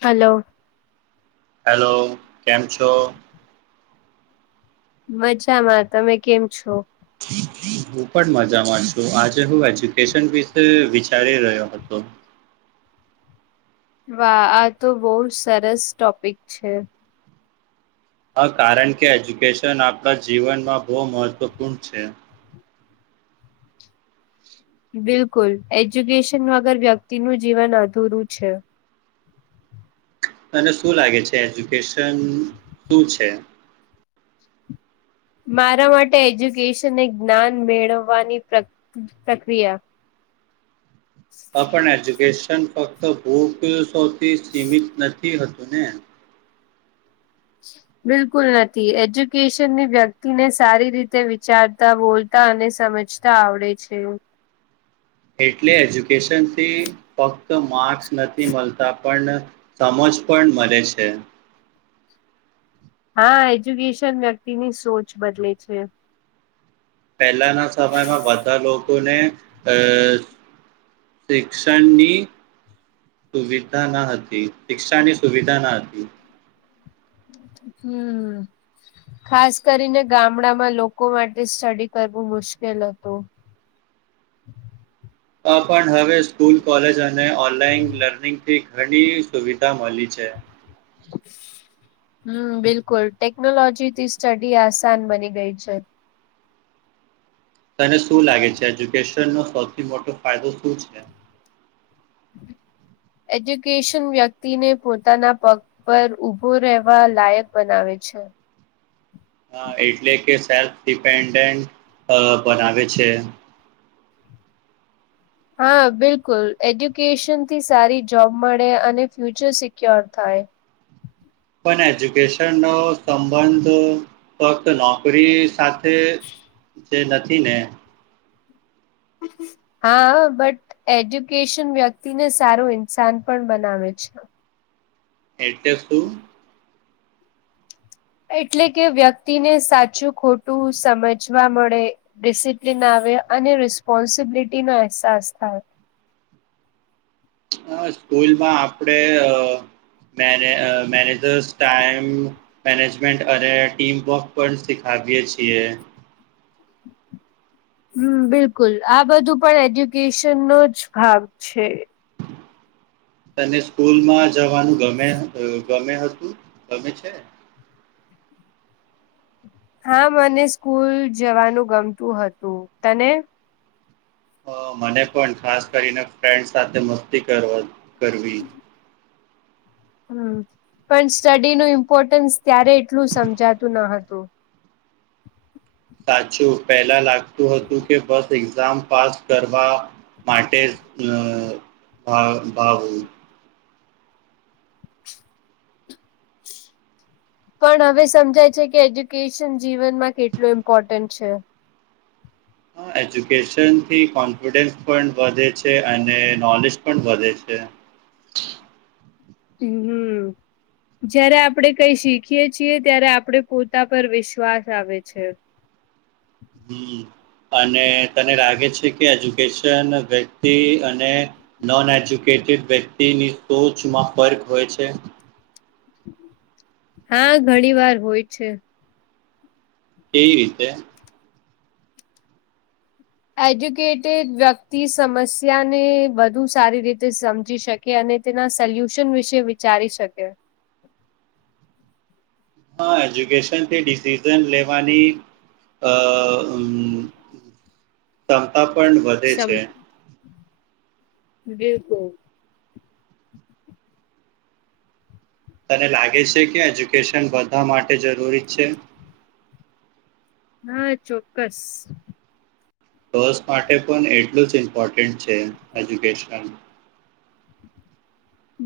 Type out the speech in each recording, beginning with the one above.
Hello hello, કેમ છો? મજામાં તમે કેમ છો? હું પણ મજામાં છું આજે હું એજ્યુકેશન વિશે વિચારી રહ્યો હતો વાહ આ તો બહુ સરસ ટોપિક છે. હ કારણ કે એજ્યુકેશન આપણા જીવનમાં બહુ મહત્વપૂર્ણ છે. બિલકુલ, એજ્યુકેશન વગર વ્યક્તિ નું જીવન અધુરું છે. તને શું લાગે છે, એજ્યુકેશન શું છે? મારા માટે એજ્યુકેશનને જ્ઞાન મેળવવાની પ્રક્રિયા. આ પણ એજ્યુકેશન ફક્ત ભૂકસોથી સીમિત નથી હતું ને. બિલકુલ નથી એજ્યુકેશનની વ્યક્તિને સારી રીતે વિચારતા હોય તા અને સમજતા આવડે છે. એટલે એજ્યુકેશનથી ફક્ત માર્ક્સ નથી મળતા પણ સમજ પણ મલે છે. હા, એજ્યુકેશન વ્યક્તિની સોચ બદલે છે. પહેલાના સમયમાં બધા લોકોને અ શિક્ષણની. સુવિધા ના હતી, શિક્ષાની સુવિધા ના હતી. હમ. ખાસ કરીને ગામડામાં લોકો માટે સ્ટડી કરવું મુશ્કેલ હતું. આ પણ હવે સ્કૂલ કોલેજ અને ઓનલાઈન લર્નિંગથી ઘણી સુવિધા મળી છે. હમ, બિલકુલ. ટેકનોલોજીથી સ્ટડી આસાન બની ગઈ છે. તને શું લાગે છે? એજ્યુકેશન નો સૌથી મોટો ફાયદો શું છે? એજ્યુકેશન વ્યક્તિને પોતાના પગ પર ઉભો રહેવા લાયક બનાવે છે. એટલે કે, સેલ્ફ ડિપેન્ડન્ટ બનાવે છે. હા, બિલકુલ. એજ્યુકેશન થી સારી જોબ મળે અને ફ્યુચર સિક્યોર થાય. પણ એજ્યુકેશન નો સંબંધ ફક્ત નોકરી સાથે તે જે નથી ને. હા, બટ. એજ્યુકેશન વ્યક્તિને સારું ઇન્સાન પણ બનાવે છે. એટલે શું? એટલે કે વ્યક્તિને સાચું ખોટું સમજવા મળે. ડિસિપ્લિન આવે અને રિસ્પોન્સિબિલિટી નો અહેસાસ થાય. હ, સ્કૂલમાં આપડે મે મેનેજર્સ ટાઈમ. મેનેજમેન્ટ અને ટીમ વર્ક પણ શીખાવીએ છીએ. હમ, બિલકુલ. આ બધું પણ એજ્યુકેશન નો જ ભાગ છે. તને સ્કૂલમાં જવાનું ગમે? ગમે હતું? ગમે છે? હા, મને સ્કૂલ જવાનું ગમતું હતું. તને? મને પણ ખાસ કરીને ફ્રેન્ડ સાથે મસ્તી કરવાનું ગમે. હમ, પણ સ્ટડીનું ઇમ્પોર્ટન્સ ત્યારે એટલું સમજાતું ન હતું. સાચું, પહેલા લાગતું હતું કે બસ એક્ઝામ. પાસ કરવા માટે ભ ભાવ પણ હવે સમજાય છે કે એજ્યુકેશન જીવનમાં કેટલું ઇમ્પોર્ટન્ટ છે. હ, એજ્યુકેશન થી કોન્ફિડન્સ પણ વધે છે અને નોલેજ પણ વધે છે. હ, હમ. જયારે આપણેે કંઈ શીખીએ છીએ, ત્યારે આપડે પોતા પર વિશ્વાસ આવે છે. હમ. અને તને લાગે છે કે એજ્યુકેશન વ્યક્તિ અને નોન એજ્યુકેટેડ વ્યક્તિની સોચમાં ફર્ક હોય છે. હા, ઘણી વાર હોય છે. કેવી રીતે? એજ્યુકેટેડ વ્યક્તિ સમસ્યા ને વધુ સારી રીતે સમજી શકે. કે અને તેના સોલ્યુશન વિશે વિચારી શકે. હા, એજ્યુકેશન થી ડિસિઝન લેવાની. અ ક્ષમતા પણ વધે ક્ષમ છે. બિલકુલ તને લાગે છે કે એજ્યુકેશન બધા માટે જરૂરી છે. હા, ચોક્કસ. ગર્લ્સ માટે પણ એટલું જ ઇમ્પોર્ટન્ટ છે એજ્યુકેશન.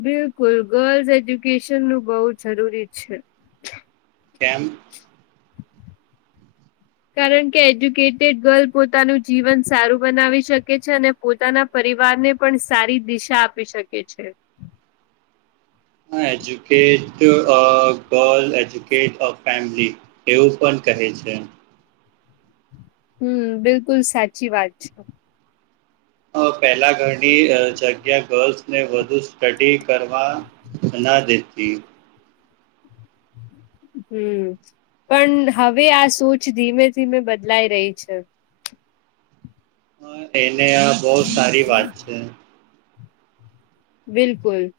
બિલકુલ, ગર્લ્સ એજ્યુકેશન નું બઉુ જરૂરી છે. કેમ? કારણ કે, એજ્યુકેટેડ ગર્લ પોતાનું જીવન સારું બનાવી શકે છે અને પોતાના પરિવારને પણ સારી દિશા આપી શકે છે. અ educate a girl educate a family એવું પણ કહે છે. હમ્મ બિલકુલ સાચી વાત છે. અ પેલા ઘરની જગ્યા ગર્લ્સને વધુ સ્ટડી કરવા બના દેતી હમ્મ પણ હવે આ સોચ ધીમે ધીમે બદલાઈ રહી છે. હા એને આ બહું સારી વાત છે. બિલકુલ.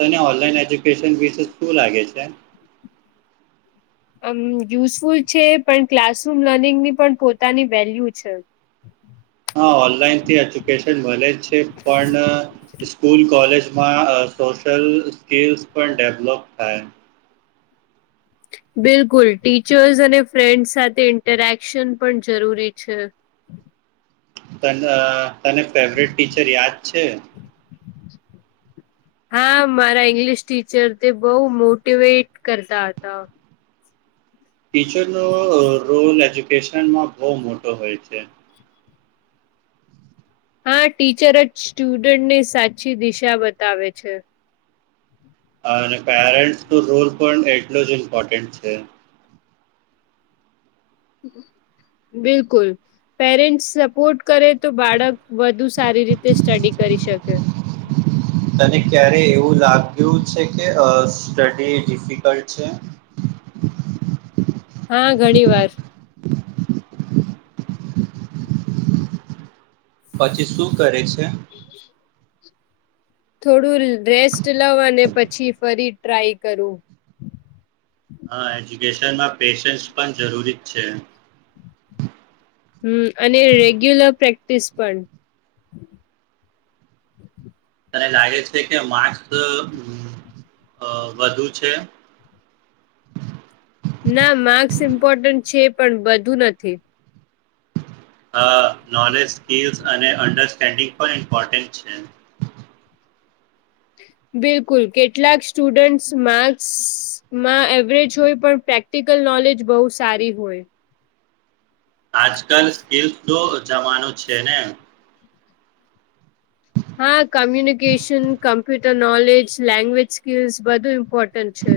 તને ઓનલાઈન એજ્યુકેશન વિશે શું લાગે છે? આમ યુઝફુલ છે પણ ક્લાસરૂમ લર્નિંગની પણ પોતાની વેલ્યુ છે હા ઓનલાઈન થી એજ્યુકેશન મળે જ છે પણ સ્કૂલ કોલેજ માં સોશયલ સ્કિલ્સ પણ ડેવલોપ થાય બિલકુલ ટીચર્સ અને ફ્રેન્ડસ સાથે ઇન્ટરેક્શન પણ જરૂરી છે. તન તને ફેવરેટ ટીચર યાદ છે. અ હા મારા ઈંગ્લિશ ટીચર તે બહું મોટીવેટ કરતા હતા. ટીચરનો રોલ એજ્યુકેશનમાં બહુ મોટો હોય છે. હા ટીચર જ સ્ટુડન્ટની સાચી દિશા બતાવે છે. હ પેરેન્ટસ નો રોલ પણ એટલો જ ઇમ્પોર્ટન્ટ છે બિલકુલ. પેરેન્ટસ સપોર્ટ કરે તો બાળક વધુ સારી રીતે સ્ટડી કરી શકે. તને ક્યારે એવું લાગ્યું છે કે સ્ટડી ડિફિકલ્ટ છે. હા ઘણી વાર પછી શું કરે છે? થોડું રેસ્ટ લવ અને પછી ફરી ટ્રાય કરું હા એજ્યુકેશનમાં પેશન્સ પણ જરૂરી જ છે. હમ્મ અને રેગ્યુલર પ્રેક્ટિસ પણ તને લાગે છે કે અ માર્ક્સ વધુ છે. ના માર્ક્સ ઇમ્પોર્ટન્ટ છે પણ બધું નથી. અ નોલેજ સ્કીલ અને અન્ડરસ્ટેન્ડિંગ પણ ઇમ્પોર્ન્ટ છે. બિલકુલ કેટલાક સ્ટુડન્ટસ માર્ક્સમાં એવરેજ હોય પણ પ્રેક પ્રેક્ટિકલ નોલેજ બહુ સારી હોય આજકાલ સ્કેલસ નો જમાનો છે ને હા communication computer knowledge language skills બધું ઇપોર્ટ ટેન્ટ છે.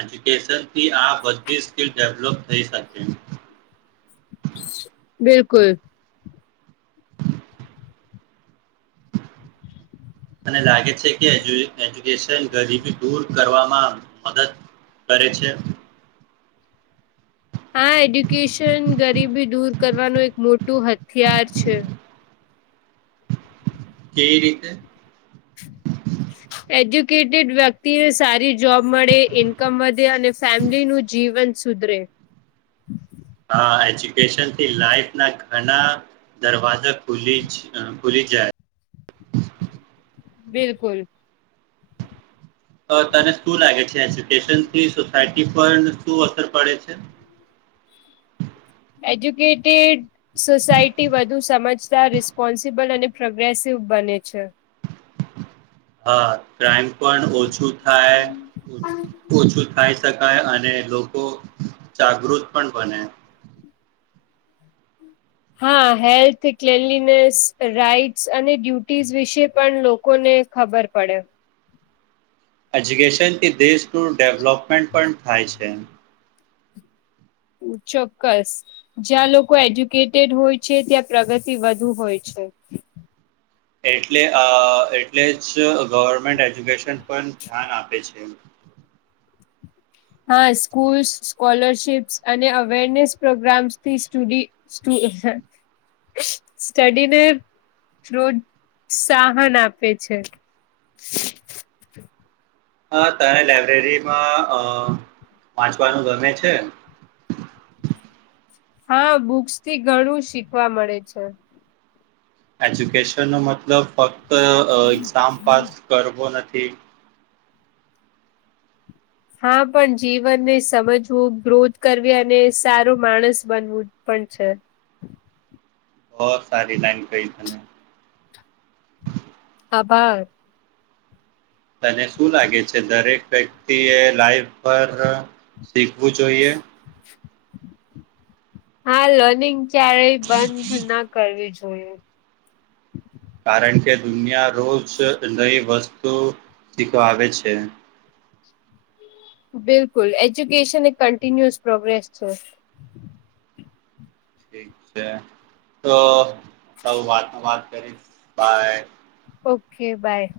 એજુકેશનથી આ બધી સ્કીલ ડેવલોપ થઈ શકે. બિલકુલ. મને લાગે છે કે એ એજ્યુકેશન ગરીબી દૂર કરવામાં મદદ કરે છે. હા એજ્યુકેશન ગરીબી દૂર કરવાનું એક મોટું હથિયાર છે. કેવી રીતે? [inaudible] એજ્યુકેટેડ વ્યક્તિને સારી જોબ મળે ઈન્કમ વધે અને ફેમિલીનું જીવન સુધરે. હા એજ્યુકેશનથી લાઈફના ઘણા દરવાજા ખુલી જ અ ખુલી જાય. બિલકુલ. અ તને શું લાગે છે એજ્યુકેશનથી સોસાયટી પર શું અસર પડે છે? એજ્યુકેટેડ સોસાયટી વધુ સમજદાર રીસ પોન્સિબલ અને પ્રોગ્રેસિવ બને છે. હા, ક્રાઈમ પણ ઓછું થાય ઓછું ખાઈ શકાય અને લોકો જાગૃત પણ બને. હા, હેલ્થ ક્લેનલીનેસ રાઈટ્સ અને ડ્યુટીઝ વિશે પણ લોકોને ખબર પડે. એજ્યુકેશનથી દેશનું ડેવલોપમેન્ટ પણ થાય છે. ચોક્કસ. જ્યાં લોકો એજ્યુકેટેડ હોય છે ત્યાં પ્રગતિ વધુ હોય છે. એટલે અ એટલે જ ગવર્મેન્ટ એજ્યુકેશન પણ ધ્યાન આપે છે. હા સ્કૂલ્સ સ્કોલરશિપ્સ અને અવેરનેસ પ્રોગ્રામ્સથી સ્ટુડી સ્ટુ હે સ્ટડીને પ્રોત સાહન આપે છે. હા તને લાઈબ્રેરીમાં અ વાંચવાનું ગમે છે? હા બુક્સથી ઘણું શીખવા મળે છે. એજ્યુકેશનનો મતલબ ફક્ત અ એક્ઝામ પાસ કરવો નથી. હા, પણ જીવનને સમજવું, ગ્રોથ કરવી અને સારો માણસ બનવું પણ છે. બો સારી લાઈન કઈ તમે. આભાર. તને શું લાગે છે દરેક વ્યક્તિએ લાઈફ પર શીખવું જોઈએ? [inaudible] હા, લર્નિંગ ક્યારેય બંધ ના કરવી જોઈએ. કારણ કે દુનિયા રોજ નઈ વસ્તુ શીખાવે છે. બિલકુલ, એજ્યુકેશન એક કન્ટિન્યુઅસ પ્રોગ્રેસ છે. ઠીક છે તો તું વાતમાં વાત કરીશ બાય. Okay by.